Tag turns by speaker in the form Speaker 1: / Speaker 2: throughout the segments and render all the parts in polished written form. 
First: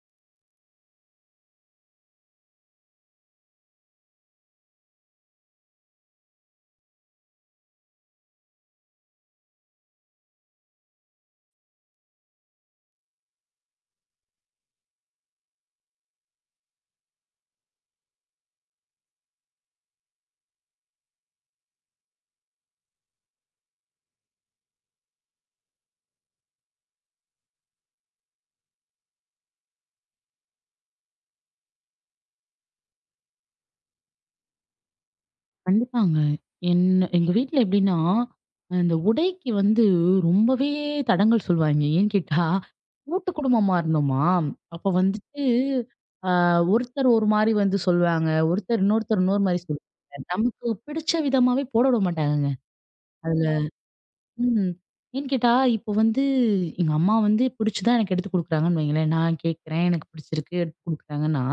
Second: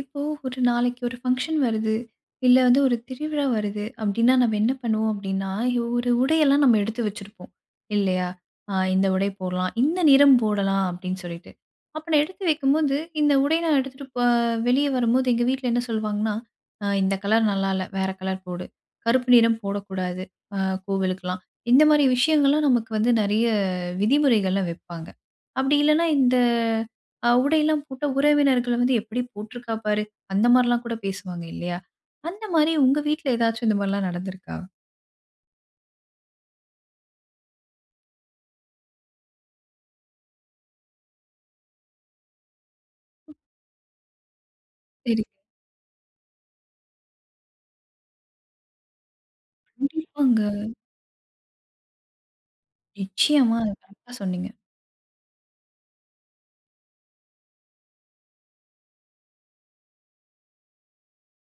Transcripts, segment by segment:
Speaker 1: இப்போ ஒரு நாளைக்கு ஒரு ஃபங்ஷன் வருது. இல்ல வந்து ஒரு திருவிழா வருது அப்டின்னா, நம்ம என்ன பண்ணுவோம் அப்டின்னா, ஒரு உடையெல்லாம் நம்ம எடுத்து வச்சிருப்போம். இல்லையா? இந்த உடை போடலாம். இந்த நிறம் போடலாம் அப்டின்னு சொல்லிட்டு. அப்ப நான் எடுத்து வைக்கும்போது, இந்த உடை நான் எடுத்துட்டு வெளிய வரும்போது எங்க வீட்ல என்ன சொல்லுவாங்கன்னா, இந்த கலர் நல்லா இல்ல. வேற கலர் போடு. கருப்பு நிறம் போடக்கூடாது. அ கோவிலுக்கெல்லாம்." இந்த மாரி விஷயங்கள்லாம் நமக்கு வந்து நெறைய விதிமுறைகள்லாம் வைப்பாங்க. அப்டி இல்லன்னா இந்த உடையெல்லாம் போட்டா உறவினர்கள் வந்து "எப்படி போட்டிருக்கா பாரு!" அந்த மாரிலாம் கூட பேசுவாங்க இல்லையா? அந்த மாரி உங்க வீட்ல ஏதாச்சும் இந்த மாரிலாம் நடந்திருக்கா?
Speaker 2: கண்டிப்பாங்க. என்ன எங்க வீட்ல எப்படின்னா, அந்த உடைக்கு வந்து ரொம்பவே தடங்கல் சொல்லுவாய்ங்க. ஏன்னு கேட்டா, கூட்டு குடும்பமா இருந்தோமா, அப்ப
Speaker 1: சரி.
Speaker 2: வந்துட்டு அ ஒருத்தர் ஒரு மாரி வந்து சொல்லுவாங்க. ஒருத்தர் இன்னொருத்தர் இன்னொரு மாரி சொல்லுவாங்க.
Speaker 1: கண்டிப்பாங்க.
Speaker 2: நமக்கு பிடிச்ச விதமாவே போட விட மாட்டாங்கங்க. அதுல
Speaker 1: நிச்சயமா. அது கரெக்ட்டா சொன்னீங்க.
Speaker 2: ம். ஏன்னு கேட்டா, இப்போ வந்து எங்க அம்மா வந்து பிடிச்சு தான் எனக்கு எடுத்து குடுக்குறாங்கன்னு வைங்களேன். நான் கேட்கிறேன், எனக்கு பிடிச்சிருக்கு எடுத்து குடுக்குறாங்கன்னா,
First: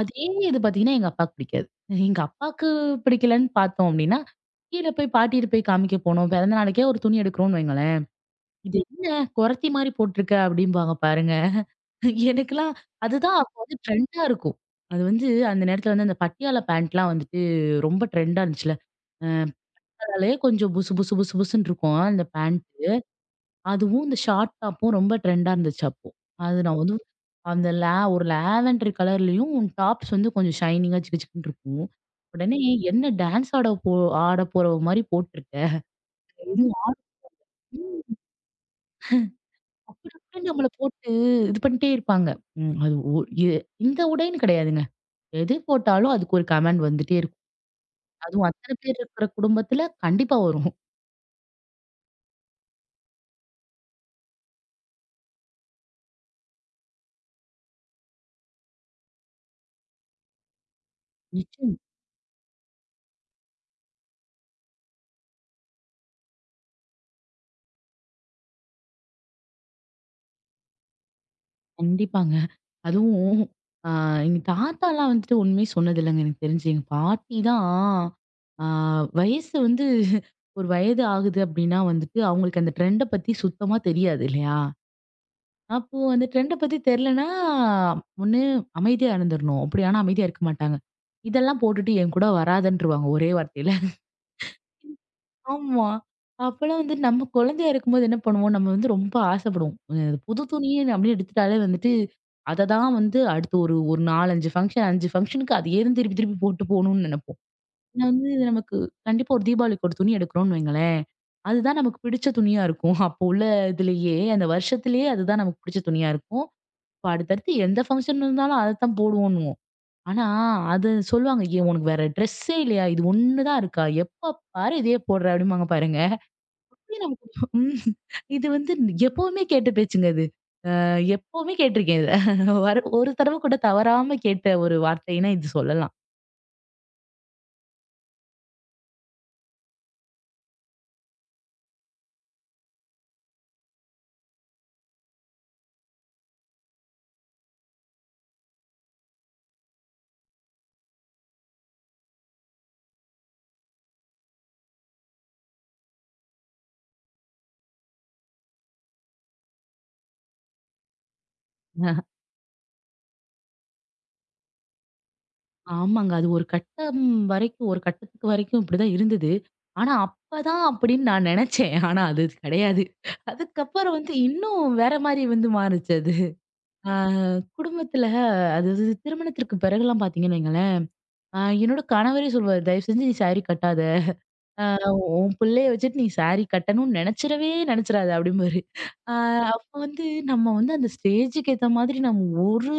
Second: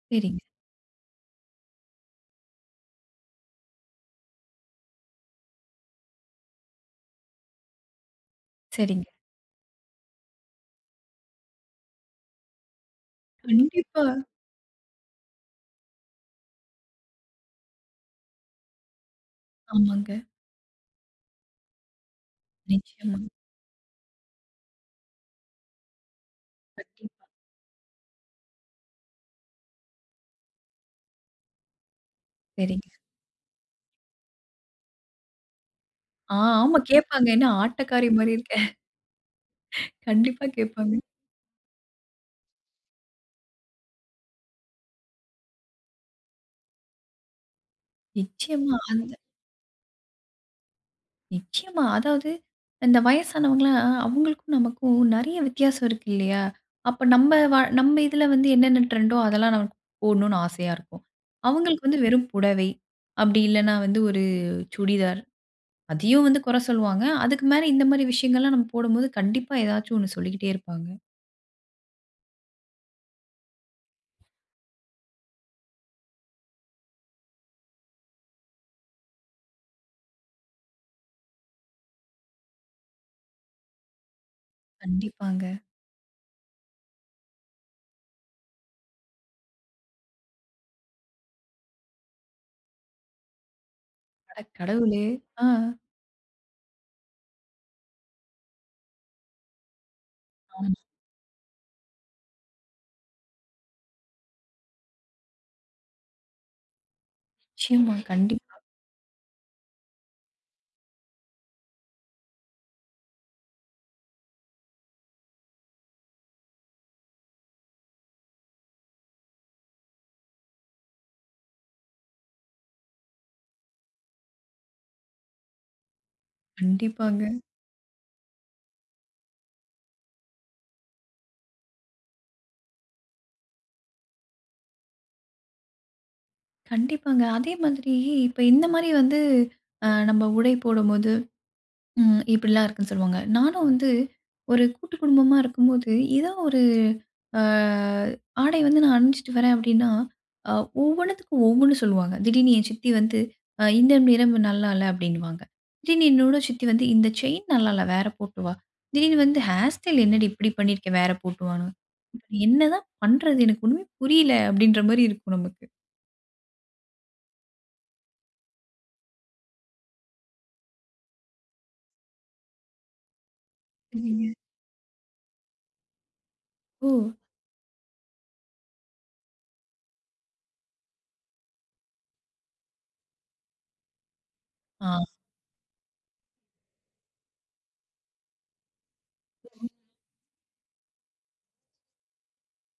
Speaker 2: அதே
Speaker 1: சரிங்க,
Speaker 2: இது பார்த்தீங்கன்னா, எங்க அப்பாக்கு பிடிக்காது. எங்க அப்பாக்கு பிடிக்கலன்னு பார்த்தோம் அப்டின்னா, கீழ போய் பாட்டிட்ட போய் காமிக்க போனோம். பிறந்த நாளைக்கே ஒரு துணி எடுக்கிறோம்னு வைங்களேன். "இது
Speaker 1: சரிங்க.
Speaker 2: என்ன கொறத்தி மாரி போட்டுருக்க" அப்டிம்பாங்க பாருங்க. எனக்கெல்லாம் அதுதான் அப்போ வந்து
Speaker 1: கண்டிப்பா.
Speaker 2: ட்ரெண்டா இருக்கும். அது வந்து அந்த நேரத்துல வந்து அந்த பட்டியாலா பேண்ட்லாம் வந்துட்டு ரொம்ப ட்ரெண்டா இருந்துச்சுல்ல. அ
Speaker 1: ஆமாங்க.
Speaker 2: அதனாலயே கொஞ்சம் புசு புசு புசு புசுன்னு இருக்கும் அந்த பேண்ட்.
Speaker 1: நிச்சயமா.
Speaker 2: அதுவும் இந்த ஷார்ட் டாப்பும் ரொம்ப ட்ரெண்டா இருந்துச்சு அப்போ. அது நான் வந்து
Speaker 1: கண்டிப்பா.
Speaker 2: அந்த லே ஒரு லாவெண்டர் கலர்லயும் டாப்ஸ் வந்து கொஞ்சம் ஷைனிங்கா சிக்கு சிக்குன்னு இருக்கும். உடனே
Speaker 1: சரிங்க.
Speaker 2: "என்ன டான்ஸ் ஆட போ ஆட போற மாரி போட்டுருக்க."
Speaker 1: ஆ
Speaker 2: இது
Speaker 1: ஆமா கேட்பாங்க. என்ன ஆட்டக்காரி
Speaker 2: ம்
Speaker 1: மாரி இருக்க.
Speaker 2: அப்படி கூட
Speaker 1: கண்டிப்பா
Speaker 2: நம்மள
Speaker 1: கேட்பாங்க.
Speaker 2: போட்டு இது பண்ணிட்டே இருப்பாங்க. ம் அது ஒ எ இந்த உடைன்னு கிடையாதுங்க. எது போட்டாலும் அதுக்கு ஒரு கமெண்ட் வந்துட்டே இருக்கும். அதுவும்
Speaker 1: நிச்சயமா.
Speaker 2: அத்தன பேர் இருக்கிற குடும்பத்துல கண்டிப்பா வரும்.
Speaker 1: நிச்சயமா. அதாவது இந்த வயசானவங்கலாம் அவங்களுக்கும் நமக்கும் நெறைய வித்தியாசம் இருக்கு இல்லையா? அப்ப நம்ம இதுல வந்து என்னென்ன ட்ரெண்டோ அதெல்லாம் நமக்கு போடணும்னு ஆசையா இருக்கும்.
Speaker 2: நிச்சயம்.
Speaker 1: அவங்களுக்கு வந்து வெறும் புடவை, அப்படி இல்லன்னா வந்து ஒரு சுடிதார் அதையும் வந்து குறை சொல்லுவாங்க. அதுக்கு மேல இந்த மாரி விஷயங்கள்லாம் நம்ம போடும்போது கண்டிப்பா ஏதாச்சும் ஒண்ணு சொல்லிக்கிட்டே இருப்பாங்க.
Speaker 2: கண்டிப்பாங்க. அதுவும் ஆ எங்க தாத்தாலாம் வந்துட்டு ஒண்ணுமே சொன்னதில்லங்க எனக்கு தெரிஞ்சு. எங்க பாட்டி தான் ஆ வயசு வந்து ஒரு வயது ஆகுது அப்டின்னா வந்துட்டு, அவங்களுக்கு அந்த ட்ரெண்ட பத்தி சுத்தமா தெரியாது இல்லையா?
Speaker 1: கண்டிப்பாங்க.
Speaker 2: அப்போ அந்த ட்ரெண்ட பத்தி தெர்லன்னா, ஒண்ணு அமைதியா இருந்துரணும். அப்டி ஆனா அமைதியா இருக்க மாட்டாங்க. இதெல்லாம் போட்டுட்டு என் கூட வராதன்ருவாங்க ஒரே வார்த்தையில.
Speaker 1: அட கடவுளே! ஆ.
Speaker 2: ஆமா. அப்பலாம் வந்து நம்ம குழந்தையா இருக்கும்போது என்ன பண்ணுவோம், நம்ம வந்து ரொம்ப ஆசைப்படுவோம். புது
Speaker 1: ஆமா.
Speaker 2: துணிய அப்படியே எடுத்துட்டாலே வந்துட்டு, அத தான் வந்து அடுத்து ஒரு ஒரு 4, 5 ஃபங்ஷன் 5 ஃபங்ஷனுக்கு அதையே தான் திருப்பி திருப்பி போட்டு போணும்னு நெனைப்போம்.
Speaker 1: நிச்சயமா.
Speaker 2: ஏன்னா வந்து இது
Speaker 1: கண்டிப்பா,
Speaker 2: நமக்கு கண்டிப்பா ஒரு தீபாவளிக்கு ஒரு துணி எடுக்கிறோம்னு வைங்களேன், அதுதான் நமக்கு பிடிச்ச துணியா இருக்கும். அப்போ உள்ள இதுலயே அந்த வருஷத்திலேயே அதுதான் நமக்கு பிடிச்ச துணியா இருக்கும். இப்ப அடுத்தடுத்து எந்த ஃபங்ஷன் இருந்தாலும் அதத்தான் போடுவோன்னுவோம். ஆனா அது சொல்லுவாங்க, "ஏன் உனக்கு வேற ட்ரெஸ்ஸே இல்லையா? இது ஒண்ணு தான் இருக்கா? எப்ப பாரு இதையே போடுற" அப்படிம்பாங்க பாருங்க. இது
Speaker 1: கண்டிப்பாங்க.
Speaker 2: நமக்கு ம். இது வந்து எப்பவுமே கேட்ட பேச்சுங்க இது. அ எப்பவுமே கேட்டிருக்கேன் இத. வரு ஒரு தடவ கூட தவறாம கேட்ட ஒரு வார்த்தைன்னா இது சொல்லலாம்.
Speaker 1: கண்டிப்பாங்க. அதே மாதிரி இப்ப இந்த மாரி வந்து நம்ம உடை போடும்போது ம். இப்படிலாம் இருக்குன்னு சொல்லுவாங்க. நானும் வந்து ஒரு கூட்டு குடும்பமா இருக்கும்போது, ஏதோ ஒரு அ ஆடை வந்து நான் அணிஞ்சிட்டு வரேன் அப்படின்னா, அ ஒவ்வொன்னுத்துக்கும் ஒவ்வொன்னு சொல்லுவாங்க. திடீர்னு என் சித்தி வந்து இந்த நிறம் நல்லா இல்ல அப்படின்னுவாங்க. திடீர்னு என்னோட சித்தி வந்து இந்த செயின் நல்லா இல்ல வேற போட்டு வா. திடீர்னு வந்து ஹேர் ஸ்டைல் என்னடி இப்படி பண்ணியிருக்க வேற போட்டு வான்னு. இப்ப என்னதான் பண்றது? எனக்கு ஒண்ணுமே புரியல அப்படின்ற மாரி இருக்கும் நமக்கு.
Speaker 2: ஆமாங்க. அது ஒரு கட்டம் வரைக்கும் ஒரு கட்டத்துக்கு வரைக்கும் இப்படிதான் இருந்தது. ஆனா அப்பதான் அப்படின்னு நான் நெனச்சேன். ஆனா அது கிடையாது. அதுக்கப்புறம் வந்து
Speaker 1: சரிங்க.
Speaker 2: இன்னும் வேற மாரி வந்து மாறுச்சு அது.
Speaker 1: ஓ!
Speaker 2: ஆ குடும்பத்துல அதாவது திருமணத்திற்கு பிறகுலாம் பார்த்தீங்கன்னு வைங்களேன், என்னோட கணவரே சொல்லுவாரு, "தயவு செஞ்சு நீ சாரி கட்டாத." ஆ
Speaker 1: ஆ.
Speaker 2: "உன் பிள்ளைய வச்சுட்டு நீ சாரி கட்டணும்னு நெனச்சிடவே நெனச்சிடாத" அப்படிம்பாரு. ஆ அப்ப வந்து நம்ம வந்து அந்த ஸ்டேஜுக்கு ஏத்த மாதிரி நம்ம ஒரு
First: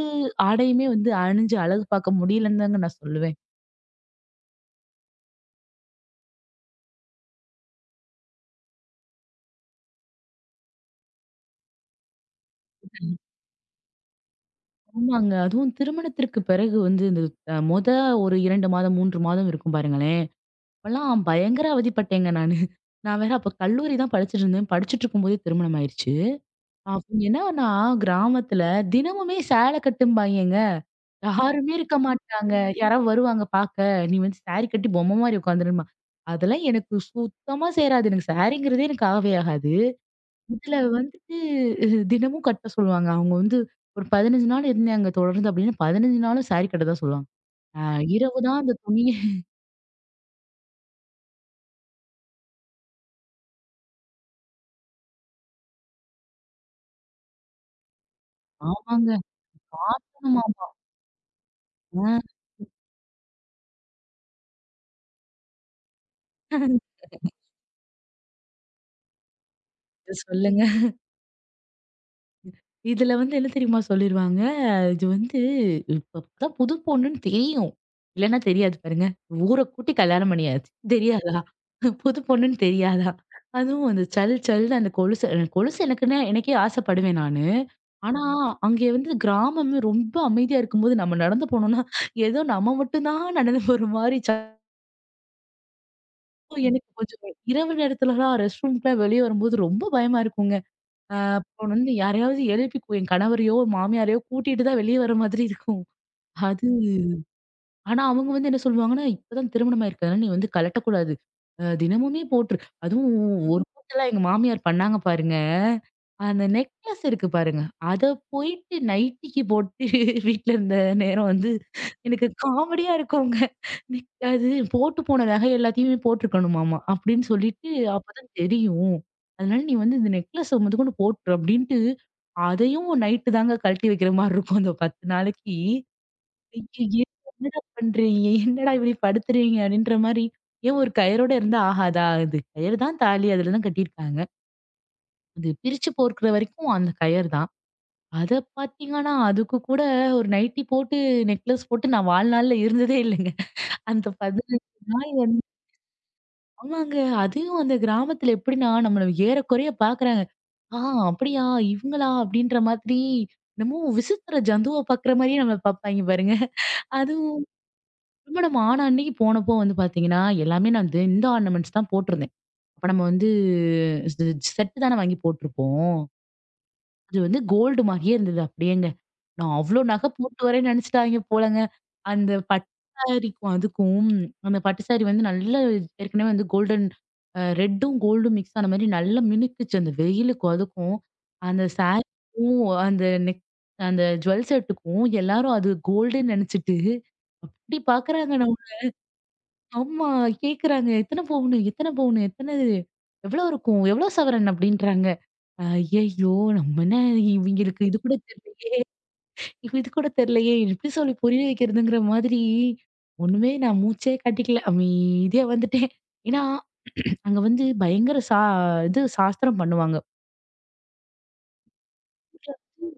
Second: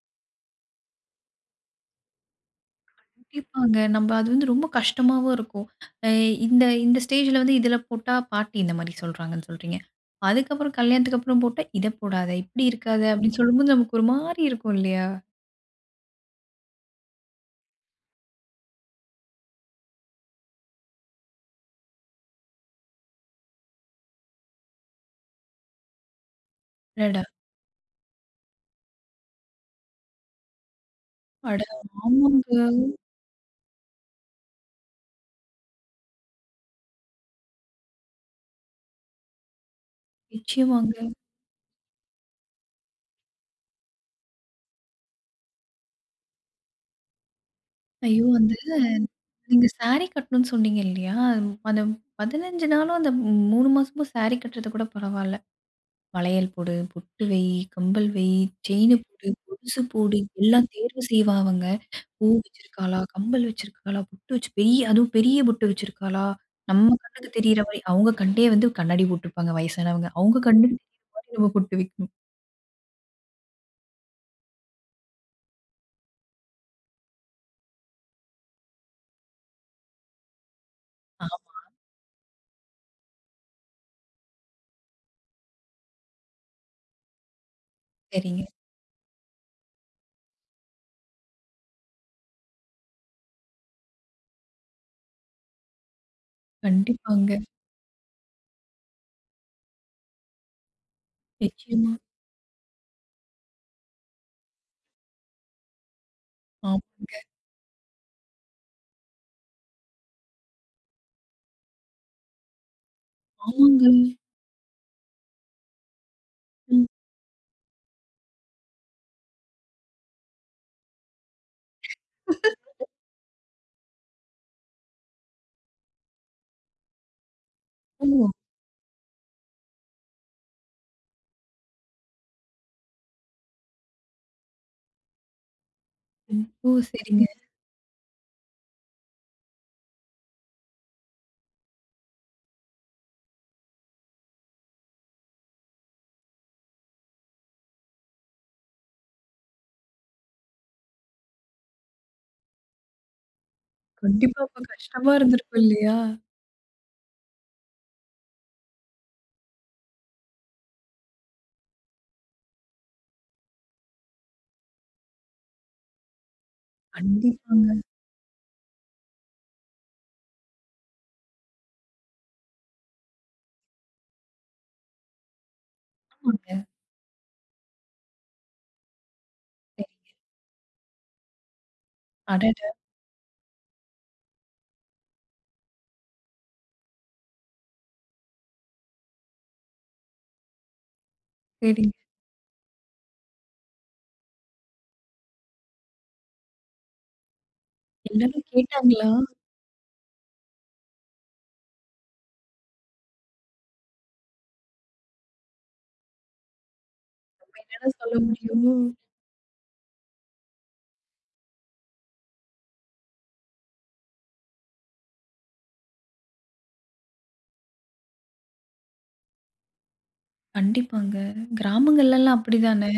Speaker 2: ஆடையுமே வந்து அணிஞ்சு அழகு பார்க்க முடியலன்னு தாங்க நான் சொல்லுவேன்.
Speaker 1: கண்டிப்பாங்க. நம்ப அது வந்து ரொம்ப கஷ்டமாவும் இருக்கும். அ இந்த இந்த ஸ்டேஜ்ல வந்து இதில போட்டா பாட்டி இந்த மாரி சொல்றாங்கன்னு சொல்றீங்க. அதுக்கப்புறம் கல்யாணத்துக்கு அப்புறம் போட்டா, "இத போடாத, இப்படி இருக்காத" அப்படின்னு சொல்லும்போது நமக்கு ஒரு மாரி இருக்கும் இல்லையா?
Speaker 2: ஆமாங்க. அதுவும் திருமணத்திற்கு பிறகு வந்து இந்த அ மொத ஒரு 2 மாதம், 3 மாதம் இருக்கும் பாருங்களேன். அப்பலாம் பயங்கர அவதிப்பட்டேங்க நானு. நான் வேற அப்ப கல்லூரி தான் படிச்சுட்டு இருந்தேன். படிச்சுட்டு இருக்கும்போதே திருமணம் ஆயிருச்சு. அப்ப
Speaker 1: அடடா!
Speaker 2: என்னன்னா, கிராமத்துல தினமுமே சேலை கட்டும்பாய்ங்கங்க.
Speaker 1: அட
Speaker 2: யாருமே இருக்க மாட்டாங்க.
Speaker 1: ஆமாங்க.
Speaker 2: யாராவது வருவாங்க பாக்க. "நீ வந்து சாரி கட்டி பொம்மை மாரி உட்காந்துருமா." அதெல்லாம் எனக்கு சுத்தமா சேராது. எனக்கு சாரிங்கிறதே எனக்கு ஆகவே ஆகாது. இதுல
Speaker 1: நிச்சயமாங்க.
Speaker 2: வந்துட்டு தினமும் கட்ட சொல்லுவாங்க. அவங்க வந்து ஒரு 15 நாள் இருந்தாங்க தொடர்ந்து அப்படின்னா, 15 நாளும் சாரி கட்ட தான் சொல்லுவாங்க. அ
Speaker 1: ஐயோ!
Speaker 2: இரவு
Speaker 1: அந்த
Speaker 2: தான் அந்த துணிய
Speaker 1: நீங்க சாரி கட்டணும்னு சொன்னீங்க இல்லையா? அந்த 15 நாளும் அந்த 3 மாசமும் சாரி கட்டுறது கூட பரவால்ல. வளையல் போடு, பொட்டு வை, கம்பல் வை, செயின்
Speaker 2: ஆமாங்க.
Speaker 1: போடு, கொலுசு போடு
Speaker 2: காட்டணுமாம்.
Speaker 1: எல்லாம் தேர்வு செய்வா அவங்க.
Speaker 2: ஆ
Speaker 1: பூ வச்சிருக்காளா? கம்மல் வச்சிருக்காளா? பொட்டு வச்சு பெரிய அதுவும் பெரிய பொட்டு வச்சிருக்காளா? நம்ம கண்ணுக்கு தெரியிற மாரி அவங்க கண்ணே வந்து கண்ணாடி போட்டுருப்பாங்க வயசானவங்க. அவங்க
Speaker 2: சொல்லுங்க.
Speaker 1: கண்ணுக்கு தெரியிற மாரி நம்ம பொட்டு வைக்கணும்.
Speaker 2: இதுல வந்து என்ன தெரியுமா சொல்லிருவாங்க, இது வந்து இப்பதான் புது பொண்ணுன்னு தெரியும். இல்லன்னா தெரியாது பாருங்க. ஊர கூட்டி கல்யாணம் பண்ணியாச்சு.
Speaker 1: ஆ
Speaker 2: தெரியாதா? புது பொண்ணுன்னு தெரியாதா? அதுவும் அந்த சல் சல்னு அந்த கொலுசு எனக்கு கொலுசு எனக்குன்னா எனக்கே ஆசைப்படுவேன் நானு. ஆனா,
Speaker 1: சரிங்க.
Speaker 2: அங்கே வந்து கிராமமே ரொம்ப அமைதியா இருக்கும்போது நம்ம நடந்து போனோம்னா, ஏதோ நம்ம மட்டும் தான் நடந்து போற மாரி சத்தம் எனக்கு கொஞ்சம்
Speaker 1: கண்டிப்பாங்க.
Speaker 2: இரவு நேரத்துலலாம் ரெஸ்ட் ரூம்க்குலாம் வெளிய வரும்போது ரொம்ப பயமா இருக்குங்க. அப்போ
Speaker 1: நிச்சயமா.
Speaker 2: வந்து யாரையாவது எழுப்பி கூ என் கணவரையோ, மாமியாரையோ கூட்டிட்டு தான் வெளிய வர மாதிரி இருக்கும். அது
Speaker 1: ஆமாங்க.
Speaker 2: ஆனா, அவங்க வந்து என்ன சொல்லுவாங்கன்னா, "இப்பதான் திருமணம் ஆயிருக்கு. அதனால நீ வந்து கழட்டக்கூடாது. தினமுமே போட்டுரு." அதுவும் ஒரு
Speaker 1: ஆமாங்க.
Speaker 2: பூட்டெல்லாம் எங்க மாமியார் பண்ணாங்க பாருங்க. அந்த
Speaker 1: ம்.
Speaker 2: நெக்லஸ் இருக்கு பாருங்க. அத போயிட்டு நைட்டிக்கு போட்டு வீட்ல இருந்த நேரம் வந்து எனக்கு காமெடியா இருக்குங்க. நெக் அது போட்டு போன நகை எல்லாத்தையுமே போட்டுருக்கணுமாமா அப்படின்னு சொல்லிட்டு,
Speaker 1: ஓ!
Speaker 2: "அப்பதான் தெரியும். அதனால நீ வந்து இந்த நெக்லஸ முதற்கொண்டு போட்டுரு" அப்படின்ட்டு, அதையும் நைட்டு தாங்க கழட்டி வைக்கிற மாரி இருக்கும் அந்த 10 நாளைக்கு.
Speaker 1: ம். ஓ!
Speaker 2: ஐயய்ய!
Speaker 1: சரிங்க.
Speaker 2: என்னடா பண்றீங்க? என்னடா இப்படி படுத்துறீங்க? அப்படின்ற மாரி. ஏன் ஒரு கயரோட இருந்தா ஆகாதா? அது கயிறு தான் தாலி, அதுல தான் கட்டியிருக்காங்க. அது பிரிச்சு போர்க்கிற வரைக்கும் அந்த கயறு தான். அத பார்த்தீங்கன்னா, அதுக்கு கூட ஒரு நைட்டி போட்டு, நெக்லஸ் போட்டு நான் வாழ்நாள்ல இருந்ததே இல்லைங்க. அந்த
Speaker 1: கண்டிப்பா அப்ப
Speaker 2: 15
Speaker 1: கஷ்டமா
Speaker 2: நாள் வந்து
Speaker 1: இருந்திருக்கும் இல்லையா?
Speaker 2: ஆமாங்க. அதையும் அந்த கிராமத்துல எப்படின்னா, நம்மள ஏறக்குறைய பார்க்குறாங்க. ஆ அப்படியா? இவங்களா? அப்படின்ற மாதிரி என்னமோ விசித்திர ஜந்துவ பார்க்குற மாரியே நம்மள பார்ப்பாய்ங்க பாருங்க. அதுவும்
Speaker 1: கண்டிப்பாங்க.
Speaker 2: திருமணம் ஆன அன்னைக்கு போனப்போ வந்து பாத்தீங்கன்னா, எல்லாமே நான் வந்து இந்த ஆர்னமெண்ட்ஸ் தான் போட்டிருந்தேன். அப்ப நம்ம வந்து இது செட் தானே வாங்கி போட்டிருப்போம்.
Speaker 1: ஆமாங்க.
Speaker 2: அது வந்து கோல்டு மாரியே இருந்தது அப்படியேங்க. நான் அவ்ளோ
Speaker 1: சரி.
Speaker 2: நகை போட்டு வரேன்னு நினைச்சுட்டாங்க போலங்க. அந்த பட்டு
Speaker 1: அடடா!
Speaker 2: சாரிக்கும் அதுக்கும் அந்த பட்டு சாரி வந்து நல்ல ஏற்கனவே வந்து கோல்டன் ரெட்டும் கோல்டும் மிக்ஸ் ஆன மாரி நல்லா மினுக்குச்சு. அந்த வெயிலுக்கும் அதுக்கும். அந்த
Speaker 1: சரிங்க.
Speaker 2: சாரிக்கும் அந்த நெக் அந்த ஜுவல் செட்டுக்கும் எல்லாரும் அது கோல்டுன்னு நினைச்சுட்டு அப்படி பாக்குறாங்க
Speaker 1: எல்லாரும் கேட்டாங்களா? நம்ம
Speaker 2: ஆமா. கேக்குறாங்க. எத்தன பவுனு? எத்தன பவுனு? எத்தன எவ்வளோ இருக்கும்? எவ்வளோ சவரன்? அப்டின்றாங்க. ஐய்யய்யோ! நம்ம என்ன இவிங்களுக்கு
Speaker 1: என்னடா
Speaker 2: இது கூட
Speaker 1: சொல்ல
Speaker 2: தெர்ல
Speaker 1: முடியும்?
Speaker 2: இது கூட தெர்லையே! எப்டி சொல்லி புரிய வைக்கிறதுங்கிற மாதிரி, ஒண்ணுமே நான் மூச்சே காட்டிக்கல. அமைதியா வந்துட்டேன். ஏன்னா, அங்க வந்து பயங்கர சா இது சாஸ்திரம் பண்ணுவாங்க.
Speaker 1: கண்டிப்பாங்க. கிராமங்கள்லலாம் அப்படிதானே!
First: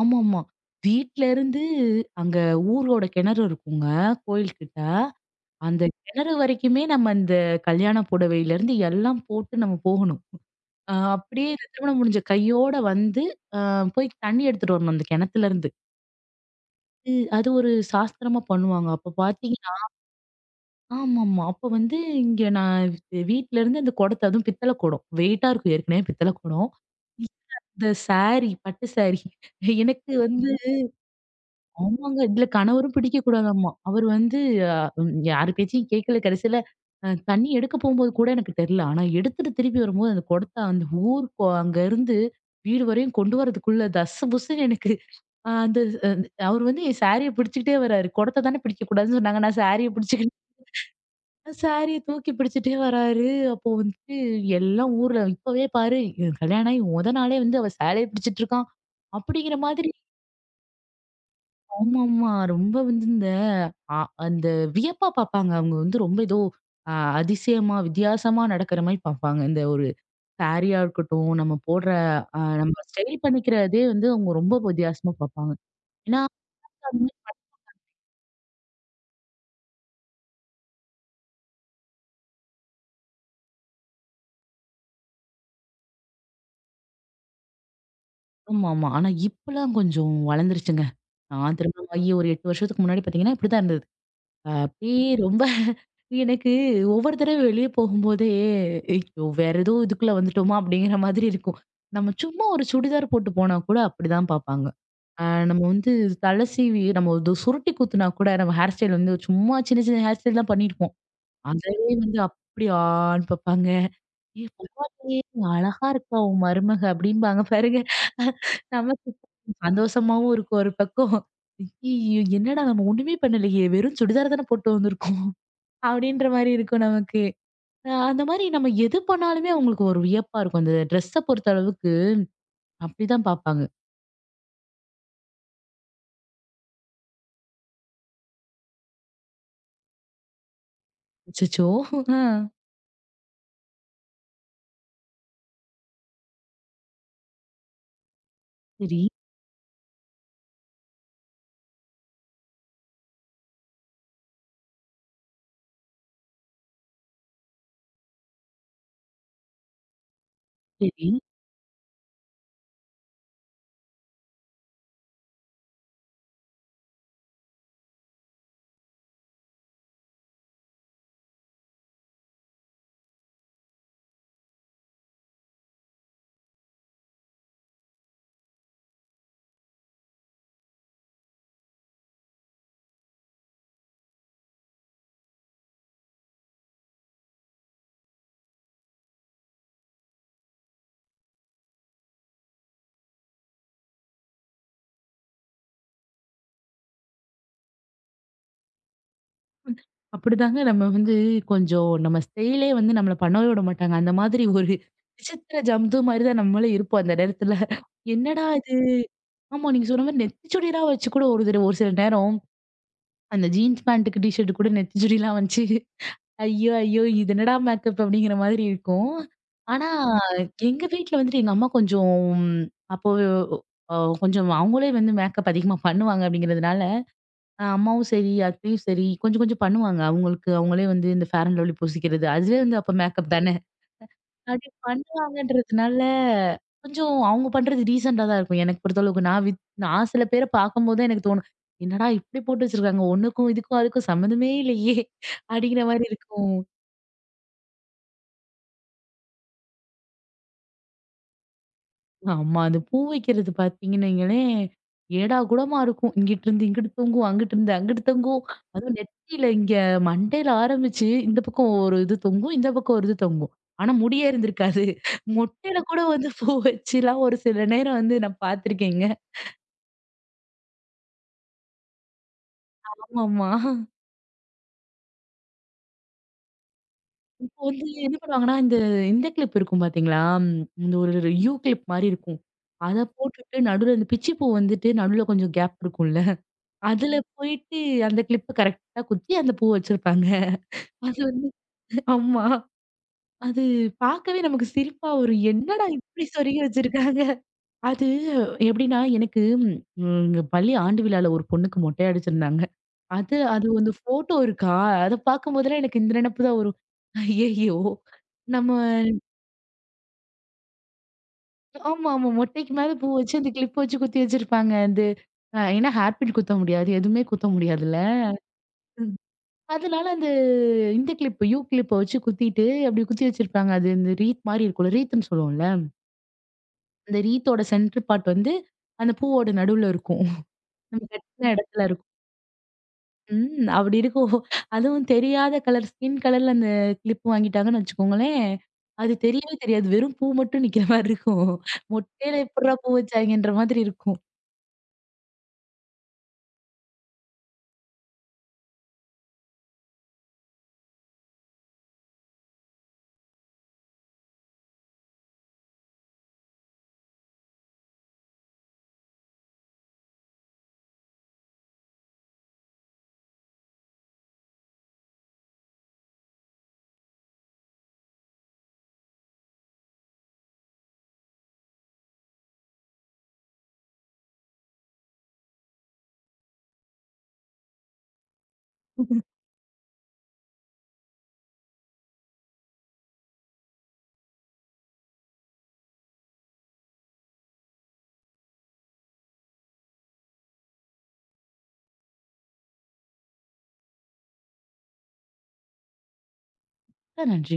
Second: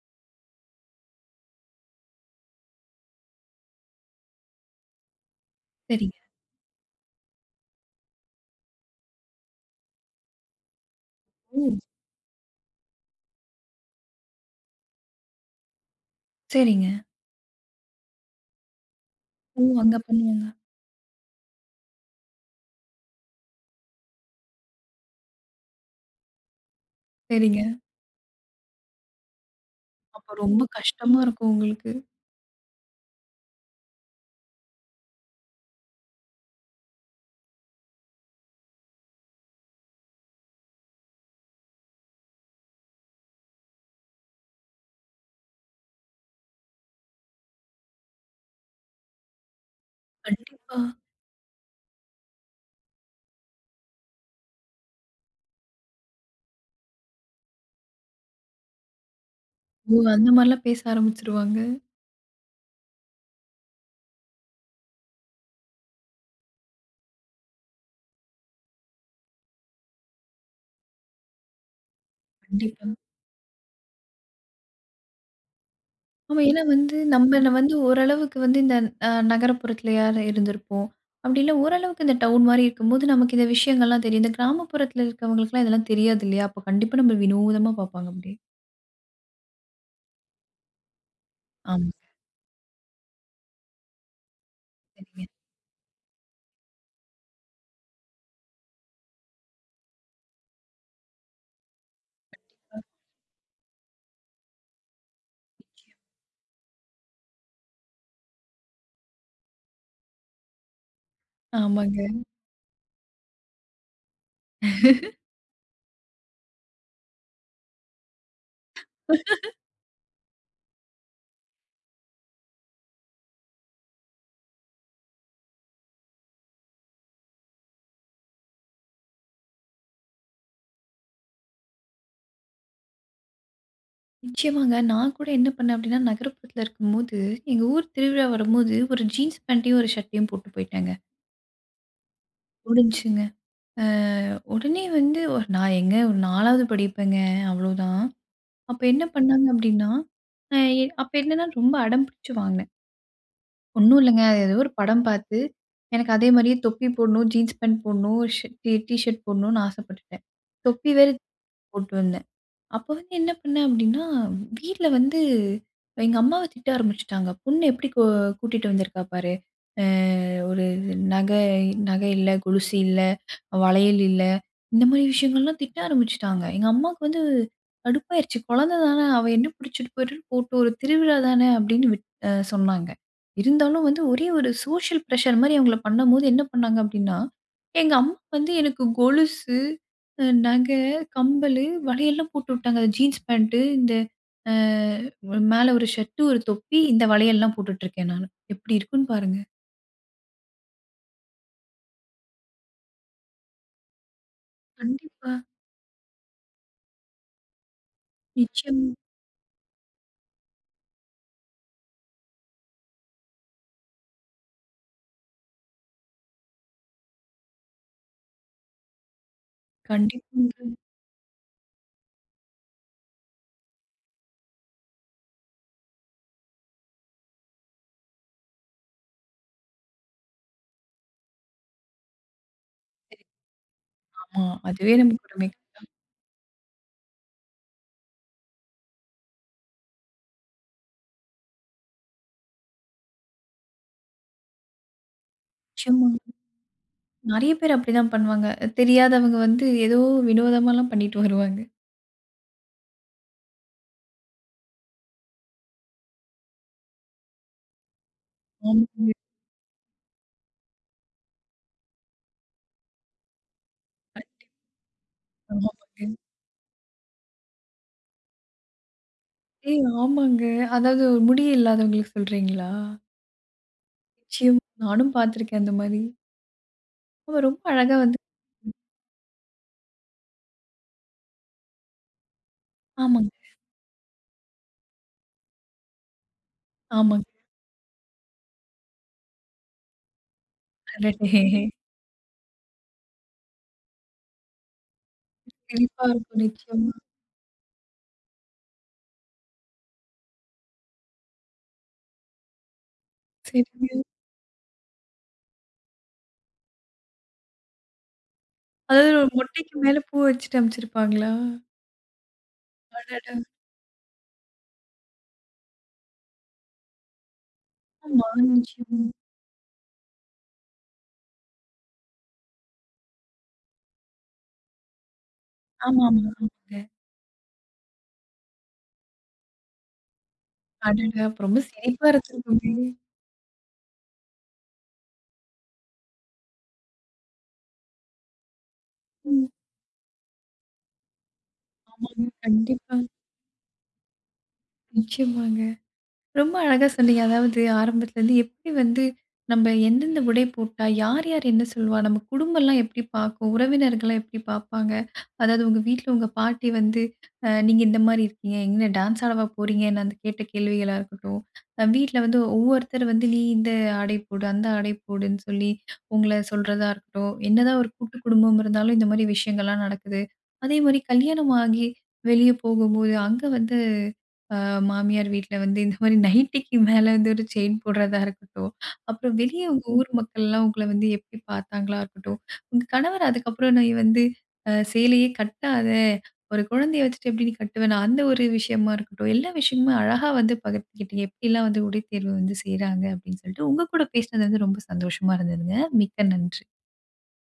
Speaker 2: ஆமாமா. வீட்ல இருந்து அங்க ஊரோட கிணறு இருக்குங்க, கோயில் கிட்ட. அந்த
Speaker 1: சரிங்க.
Speaker 2: கிணறு வரைக்குமே நம்ம இந்த கல்யாண புடவையிலருந்து எல்லாம் போட்டு நம்ம போகணும். அப்படியே
Speaker 1: ஓ!
Speaker 2: இந்த திருமணம் முடிஞ்ச கையோட வந்து, அ போய் தண்ணி எடுத்துட்டு வரணும் அந்த கிணத்துலருந்து.
Speaker 1: சரிங்க.
Speaker 2: அது அது ஒரு சாஸ்திரமா பண்ணுவாங்க. அப்ப
Speaker 1: ஓ!
Speaker 2: பார்த்தீங்கன்னா
Speaker 1: அங்க பண்ணுவாங்க.
Speaker 2: ஆமாமா. அப்ப வந்து இங்க நான் வீட்லருந்து அந்த குடத்த அதுவும் பித்தள குடம். வெயிட்டா இருக்கும் ஏற்கனவே பித்தள குடம்.
Speaker 1: சரிங்க.
Speaker 2: இந்த சாரி பட்டு சாரி எனக்கு
Speaker 1: அப்ப
Speaker 2: வந்து
Speaker 1: ரொம்ப கஷ்டமா இருக்கும் உங்களுக்கு.
Speaker 2: ஆமாங்க. இதுல கணவரும் பிடிக்கக்கூடாதாமா. அவர் வந்து அ யாரு பேச்சையும் கேட்கல. கடைசியில தண்ணி எடுக்க போம்போது கூட எனக்கு தெரியல. ஆனா எடுத்துட்டு திருப்பி வரும்போது அந்த குடத்த அந்த ஊர் கொ அங்க இருந்து வீடு வரையும் கொண்டு வரதுக்குள்ள தஸ்ஸு புஸ்ஸுன்னு எனக்கு அ அந்த அ அவர் வந்து என் சாரிய பிடிச்சுக்கிட்டே வராரு. குடத்த தானே பிடிக்கக்கூடாதுன்னு சொன்னாங்க. நான் சாரிய பிடிச்சுக்கிட்டு
Speaker 1: கண்டிப்பா.
Speaker 2: சாரிய தூக்கி பிடிச்சுட்டே வராரு. அப்போ வந்துட்டு எல்லாம் ஊர்ல இப்பவே பாரு இவன் கல்யாணம் ஆகி மொத நாளே வந்து அவ சாரிய பிடிச்சுட்டு இருக்கான். அப்படிங்கிற மாதிரி
Speaker 1: ஓ! அந்த மாரிலாம் பேச ஆரம்பிச்சுருவாங்க.
Speaker 2: ஆமாமா. ரொம்ப வந்து இந்த அ அந்த வியப்பா பார்ப்பாங்க. அவங்க வந்து ரொம்ப ஏதோ அ அதிசயமா, வித்தியாசமா நடக்கிற மாரி பார்ப்பாங்க. இந்த ஒரு சாரியா இருக்கட்டும், நம்ம போடுற நம்ம
Speaker 1: கண்டிப்பா.
Speaker 2: ஸ்டைல் பண்ணிக்கிறதே வந்து அவங்க ரொம்ப வித்தியாசமா பார்ப்பாங்க. ஏன்னா
Speaker 1: ஆமா. ஏன்னா வந்து நம்மள வந்து ஓரளவுக்கு வந்து இந்த நகரப்புறத்துலயா இருந்திருப்போம். அப்படி இல்ல ஓரளவுக்கு இந்த டவுன் மாரி இருக்கும்போது நமக்கு இந்த விஷயங்கள்லாம் தெரியும். இந்த கிராமப்புறத்துல இருக்கவங்களுக்குலாம் இதெல்லாம் தெரியாது இல்லையா? அப்ப கண்டிப்பா நம்மள வினோதமா பார்ப்பாங்க அப்படி.
Speaker 2: ஆமாமா. ஆனா இப்பலாம் கொஞ்சம் வளர்ந்துருச்சுங்க. நான்
Speaker 1: ஆமா.
Speaker 2: திருமணமாகி ஒரு 8 வருஷத்துக்கு முன்னாடி பார்த்தீங்கன்னா, இப்படித்தான் இருந்தது. அப்படியே
Speaker 1: சரிங்க.
Speaker 2: ரொம்ப எனக்கு ஒவ்வொரு தடவை வெளியே போகும்போதே ஐயோ வேற ஏதோ இதுக்குள்ள வந்துட்டோமா அப்படிங்கிற மாதிரி இருக்கும். நம்ம சும்மா ஒரு சுடிதார் போட்டு போனா கூட அப்படிதான் பார்ப்பாங்க. அ நம்ம வந்து தலை சீவி நம்ம ஒரு சுருட்டி குத்துனா கூட நம்ம ஹேர் ஸ்டைல் வந்து சும்மா சின்ன சின்ன ஹேர் ஸ்டைல் தான் பண்ணியிருப்போம். அதவே
Speaker 1: ஆமாங்க.
Speaker 2: வந்து அப்படி ஆன்னு பார்ப்பாங்க. ஏ பரவாயில்லையே! அழகா இருக்கா உன் மருமக அப்டிம்பாங்க பாருங்க. நமக்கு சந்தோஷமாவும் இருக்கும் ஒரு பக்கம். ஐய்யய்யோ! என்னடா நம்ம ஒண்ணுமே பண்ணலையே! வெறும் சுடிதார் தானே போட்டு வந்திருக்கோம். அப்டின்ற மாரி இருக்கும் நமக்கு. அந்த மாரி நம்ம எது பண்ணாலுமே அவங்களுக்கு ஒரு வியப்பா இருக்கும். அந்த ட்ரெஸ்ஸ பொறுத்த அளவுக்கு அப்டிதான் பார்ப்பாங்க.
Speaker 1: நிச்சயமாங்க. நான் கூட என்ன பண்ணேன் அப்படின்னா, நகரப்புறத்துல இருக்கும்போது, எங்க ஊர் திருவிழா வரும்போது ஒரு ஜீன்ஸ் பேண்ட்டையும், ஒரு ஷர்ட்டையும் போட்டு போயிட்டேங்க.
Speaker 2: அச்சச்சோ! ஆ
Speaker 1: முடிஞ்சுங்க. அ உடனே வந்து ஒரு நான் எங்க ஒரு 4வது படிப்பேங்க. அவ்வளோதான். அப்ப
Speaker 2: சரி,
Speaker 1: என்ன பண்ணாங்க அப்டின்னா, அ எ அப்ப என்னன்னா ரொம்ப அடம் பிடிச்சு வாங்குனேன். ஒண்ணும் இல்லங்க. அது ஏதோ ஒரு படம் பார்த்து, எனக்கு அதே மாரியே தொப்பி போடணும், ஜீன்ஸ் பேண்ட் போடணும், டி ஷர்ட் போடணும்னு ஆசைப்பட்டுட்டேன். தொப்பி வேற
Speaker 2: சரி.
Speaker 1: போட்டு வந்தேன். அப்ப வந்து என்ன பண்ணேன் அப்படின்னா, வீட்ல வந்து எங்க அம்மாவ திட்ட ஆரம்பிச்சுட்டாங்க. "பொண்ணு எப்படி கூட்டிட்டு வந்திருக்கா பாரு. அ ஒரு நகை நகை இல்ல, கொலுசு இல்ல, வளையல் இல்ல." இந்த மாரி விஷயங்கள்லாம் திட்ட ஆரம்பிச்சுட்டாங்க. எங்க அம்மாவுக்கு வந்து கடுப்பாயிருச்சு. "குழந்த தானே, அவ என்ன பிடிச்சிட்டு போயிட்டு போட்டும். ஒரு திருவிழா தானே." அப்படின்னு விட் அ சொன்னாங்க. இருந்தாலும் வந்து ஒரே ஒரு சோஷியல் பிரஷர் மாரி அவங்கள பண்ணும்போது என்ன பண்ணாங்க அப்படின்னா, எங்க அம்மா வந்து எனக்கு கொலுசு, நகை கம்பளு, வளையல்லாம் போட்டு விட்டாங்க. அது ஜீன்ஸ் பேண்ட்டு, இந்த அ மேல ஒரு ஷர்ட்டு, ஒரு தொப்பி, இந்த வளையல்லாம் போட்டுட்டுருக்கேன் நானு. எப்படி இருக்குன்னு பாருங்க.
Speaker 2: அப்டிதாங்க நம்ம வந்து கொஞ்சம் நம்ம ஸ்டைலே வந்து நம்மள பண்ணவே விட மாட்டாங்க. அந்த மாதிரி ஒரு
Speaker 1: கண்டிப்பா.
Speaker 2: விசித்திர ஜந்து மாரி தான் நம்மளும் இருப்போம் அந்த நேரத்துல. என்னடா இது!
Speaker 1: நிச்சயம்.
Speaker 2: ஆமா. நீங்க சொன்ன மாரி நெத்திச்சுடிலாம் வச்சு கூட ஒரு தடவ ஒரு சில நேரம், அந்த ஜீன்ஸ் பேண்ட்டுக்கு டீ ஷர்ட் கூட நெத்திச்சுடிலாம் வந்துச்சு. ஐயோ! ஐயோ! இது என்னடா மேக்கப் அப்படிங்கிற மாதிரி இருக்கும். ஆனா,
Speaker 1: கண்டிப்பாங்க.
Speaker 2: எங்க வீட்ல வந்துட்டு எங்க அம்மா கொஞ்சம் அப்போ அ கொஞ்சம் அவங்களே வந்து மேக்கப் அதிகமா பண்ணுவாங்க அப்படிங்கிறதுனால, அம்மாவும் சரி, அத்தையும் சரி கொஞ்சம் கொஞ்சம் பண்ணுவாங்க. அவங்களுக்கு அவங்களே வந்து இந்த ஃபேர் அண்ட் லவ்லி பூசிக்கிறது, அதுவே வந்து அப்ப மேக்கப் தானே.
Speaker 1: ஆமா.
Speaker 2: அப்படி
Speaker 1: அதுவே நமக்கு ஒரு மிகப்பெரிய
Speaker 2: பண்ணுவாங்கன்றதுனால, கொஞ்சம் அவங்க பண்றது டீசென்ட்டா தான் இருக்கும். எனக்கு பொறுத்தளவுக்கு. நான் வித் நான் சில பேர பார்க்கும்போது எனக்கு தோணும். என்னடா இப்படி போட்டு வச்சிருக்காங்க. ஒண்ணுக்கும் இதுக்கும் அதுக்கும் சம்மந்தமே இல்லையே! அப்படிங்கிற மாரி
Speaker 1: நிச்சயமாங்க.
Speaker 2: இருக்கும்.
Speaker 1: நெறைய பேர் அப்படிதான் பண்ணுவாங்க. தெரியாதவங்க வந்து ஏதோ வினோதமாலாம் பண்ணிட்டு வருவாங்க.
Speaker 2: ஆமா. அந்த பூ வைக்கிறது பார்த்தீங்கன்னு வைங்களேன், ஏடா கூடமா இருக்கும். இங்கிட்டுருந்து இங்கிட்டு தொங்கும், அங்கிட்டுருந்து அங்கிட்டு தொங்கும். அதுவும்
Speaker 1: ஆமாங்க.
Speaker 2: நெத்தியில இங்க மண்டையில ஆரம்பிச்சு, இந்த பக்கம் ஒரு இது தொங்கும், இந்த பக்கம் ஒரு இது தொங்கும். ஆனா முடியே
Speaker 1: கண்டிப்பா.
Speaker 2: இருந்திருக்காது. மொட்டையில கூட
Speaker 1: ஆமாங்க.
Speaker 2: வந்து பூ வச்சுலாம் ஒரு சில நேரம் வந்து நான் பார்த்துருக்கேங்க.
Speaker 1: ஏய் ஆமாங்க. அதாவது ஒரு முடியே இல்லாதவங்களுக்கு சொல்றீங்களா?
Speaker 2: ஆமாமா.
Speaker 1: நிச்சயம். நானும் பார்த்துருக்கேன் அந்த மாரி. அவ ரொம்ப
Speaker 2: இப்போ வந்து
Speaker 1: அழகா
Speaker 2: என்ன
Speaker 1: வந்து
Speaker 2: பண்ணுவாங்கன்னா, இந்த இந்த கிளிப் இருக்கும் பார்த்தீங்களா? இந்த ஒரு யூ கிளிப் மாரி இருக்கும். அத
Speaker 1: ஆமாங்க,
Speaker 2: போட்டுட்டு நடுவுல இந்த பிச்சி பூ வந்துட்டு நடுவுல கொஞ்சம் கேப் இருக்கும்ல. அதுல போயிட்டு அந்த கிளிப்ப கரெக்ட்டா குத்தி அந்த பூ வச்சிருப்பாங்க. அது வந்து
Speaker 1: ஆமாங்க.
Speaker 2: ஆமா. அது பார்க்கவே நமக்கு சிரிப்பா வரும். என்னடா
Speaker 1: இனிப்பா
Speaker 2: இப்படி
Speaker 1: இருக்கும்
Speaker 2: சொருகி
Speaker 1: நிச்சயமா.
Speaker 2: வச்சிருக்காங்க. அது எப்படின்னா எனக்கு ம் இங்க பள்ளி ஆண்டு விழால ஒரு பொண்ணுக்கு மொட்டை அடிச்சிருந்தாங்க. அது அது வந்து
Speaker 1: சரிங்க.
Speaker 2: ஃபோட்டோ இருக்கா? அத பார்க்கும்போதெல்லாம் எனக்கு இந்த நினைப்பு தான் வரும். ஐயய்யோ! நம்ம
Speaker 1: அதாவது ஒரு மொட்டைக்கு மேல பூ வச்சுட்டு அனுப்பிச்சிருப்பாங்களா?
Speaker 2: ஆமா, ஆமா. மொட்டைக்கு மேல பூ
Speaker 1: அடடா!
Speaker 2: வச்சு அந்த கிளிப் வச்சு குத்தி வச்சிருப்பாங்க. அது ஏன்னா ஹேர் பின் குத்த முடியாது. எதுவுமே குத்த முடியாதுல்ல.
Speaker 1: ஆமா, நிச்சயமா.
Speaker 2: ம். அதனால அந்த இந்த கிளிப், யூ கிளிப்ப வச்சு குத்திட்டு அப்படி குத்தி வச்சிருப்பாங்க. அது இந்த ரீத் மாரி இருக்கும்ல. ரீத்துன்னு சொல்லுவோம்ல.
Speaker 1: ஆமாமா, ஆமாங்க.
Speaker 2: அந்த ரீத்தோட சென்டர் பார்ட் வந்து அந்த பூவோட நடுவுல இருக்கும். நம்ம
Speaker 1: அடடா! அப்ப
Speaker 2: கட்டின
Speaker 1: ரொம்ப
Speaker 2: இடத்துல
Speaker 1: சிரிப்பா
Speaker 2: இருக்கும்.
Speaker 1: இருந்திருக்குமே!
Speaker 2: ம். அப்படி இருக்கும். அதுவும் தெரியாத கலர் ஸ்கின் கலர்ல அந்த கிளிப் வாங்கிட்டாங்கன்னு வச்சுக்கோங்களேன், அது
Speaker 1: ம்.
Speaker 2: தெரியவே தெரியாது. வெறும் பூ மட்டும் நிக்கிற மாரி இருக்கும்.
Speaker 1: ஆமாங்க.
Speaker 2: மொட்டையில எப்புட்றா பூ
Speaker 1: கண்டிப்பா.
Speaker 2: வச்சாய்ங்கன்ற மாதிரி இருக்கும்.
Speaker 1: நிச்சயமாங்க. ரொம்ப அழகா சொன்னீங்க. அதாவது ஆரம்பத்துலேருந்து எப்படி வந்து நம்ம எந்தெந்த உடை போட்டா, யார் யார் என்ன சொல்லுவா? நம்ம குடும்பம்லாம் எப்படி பார்க்கும்? உறவினர்கள்லாம் எப்படி பார்ப்பாங்க? அதாவது உங்க வீட்ல உங்க பாட்டி வந்து, நீங்க இந்த மாரி இருக்கீங்க. எங்க டான்ஸ் ஆடவா போறீங்கன்னு அந்த கேட்ட கேள்விகளா இருக்கட்டும். வீட்ல வந்து ஒவ்வொருத்தர் வந்து நீ இந்த ஆடை போடு, அந்த ஆடை போடுன்னு சொல்லி உங்கள சொல்றதா இருக்கட்டும். என்னதான் ஒரு கூட்டு குடும்பம் இருந்தாலும் இந்த மாரி விஷயங்கள்லாம் நடக்குது. அதே மாரி கல்யாணம் ஆகி வெளிய போகும்போது, அங்க வந்து அ மாமியார் வீட்ல வந்து இந்த மாரி நைட்டிக்கு மேல வந்து ஒரு செயின் போடுறதா இருக்கட்டும். அப்புறம் வெளிய உங்க ஊர் மக்கள்லாம் உங்கள வந்து எப்படி பார்த்தாங்களா இருக்கட்டும். உங்க கணவர் அதுக்கப்புறம் நீ வந்து சேலையே கட்டாத, ஒரு குழந்தைய வச்சுட்டு எப்படி நீ கட்டுவ? நான் அந்த ஒரு விஷயமா இருக்கட்டும். எல்லா விஷயமுமே அழகா வந்து பகிர்ந்துக்கிட்டீங்க. எப்படிலாம் வந்து உடை தேர்வு வந்து செய்றாங்க அப்படின்னு சொல்லிட்டு. உங்க கூட பேசினது வந்து ரொம்ப சந்தோஷமா இருந்ததுங்க. மிக்க நன்றி.
Speaker 2: நன்றி.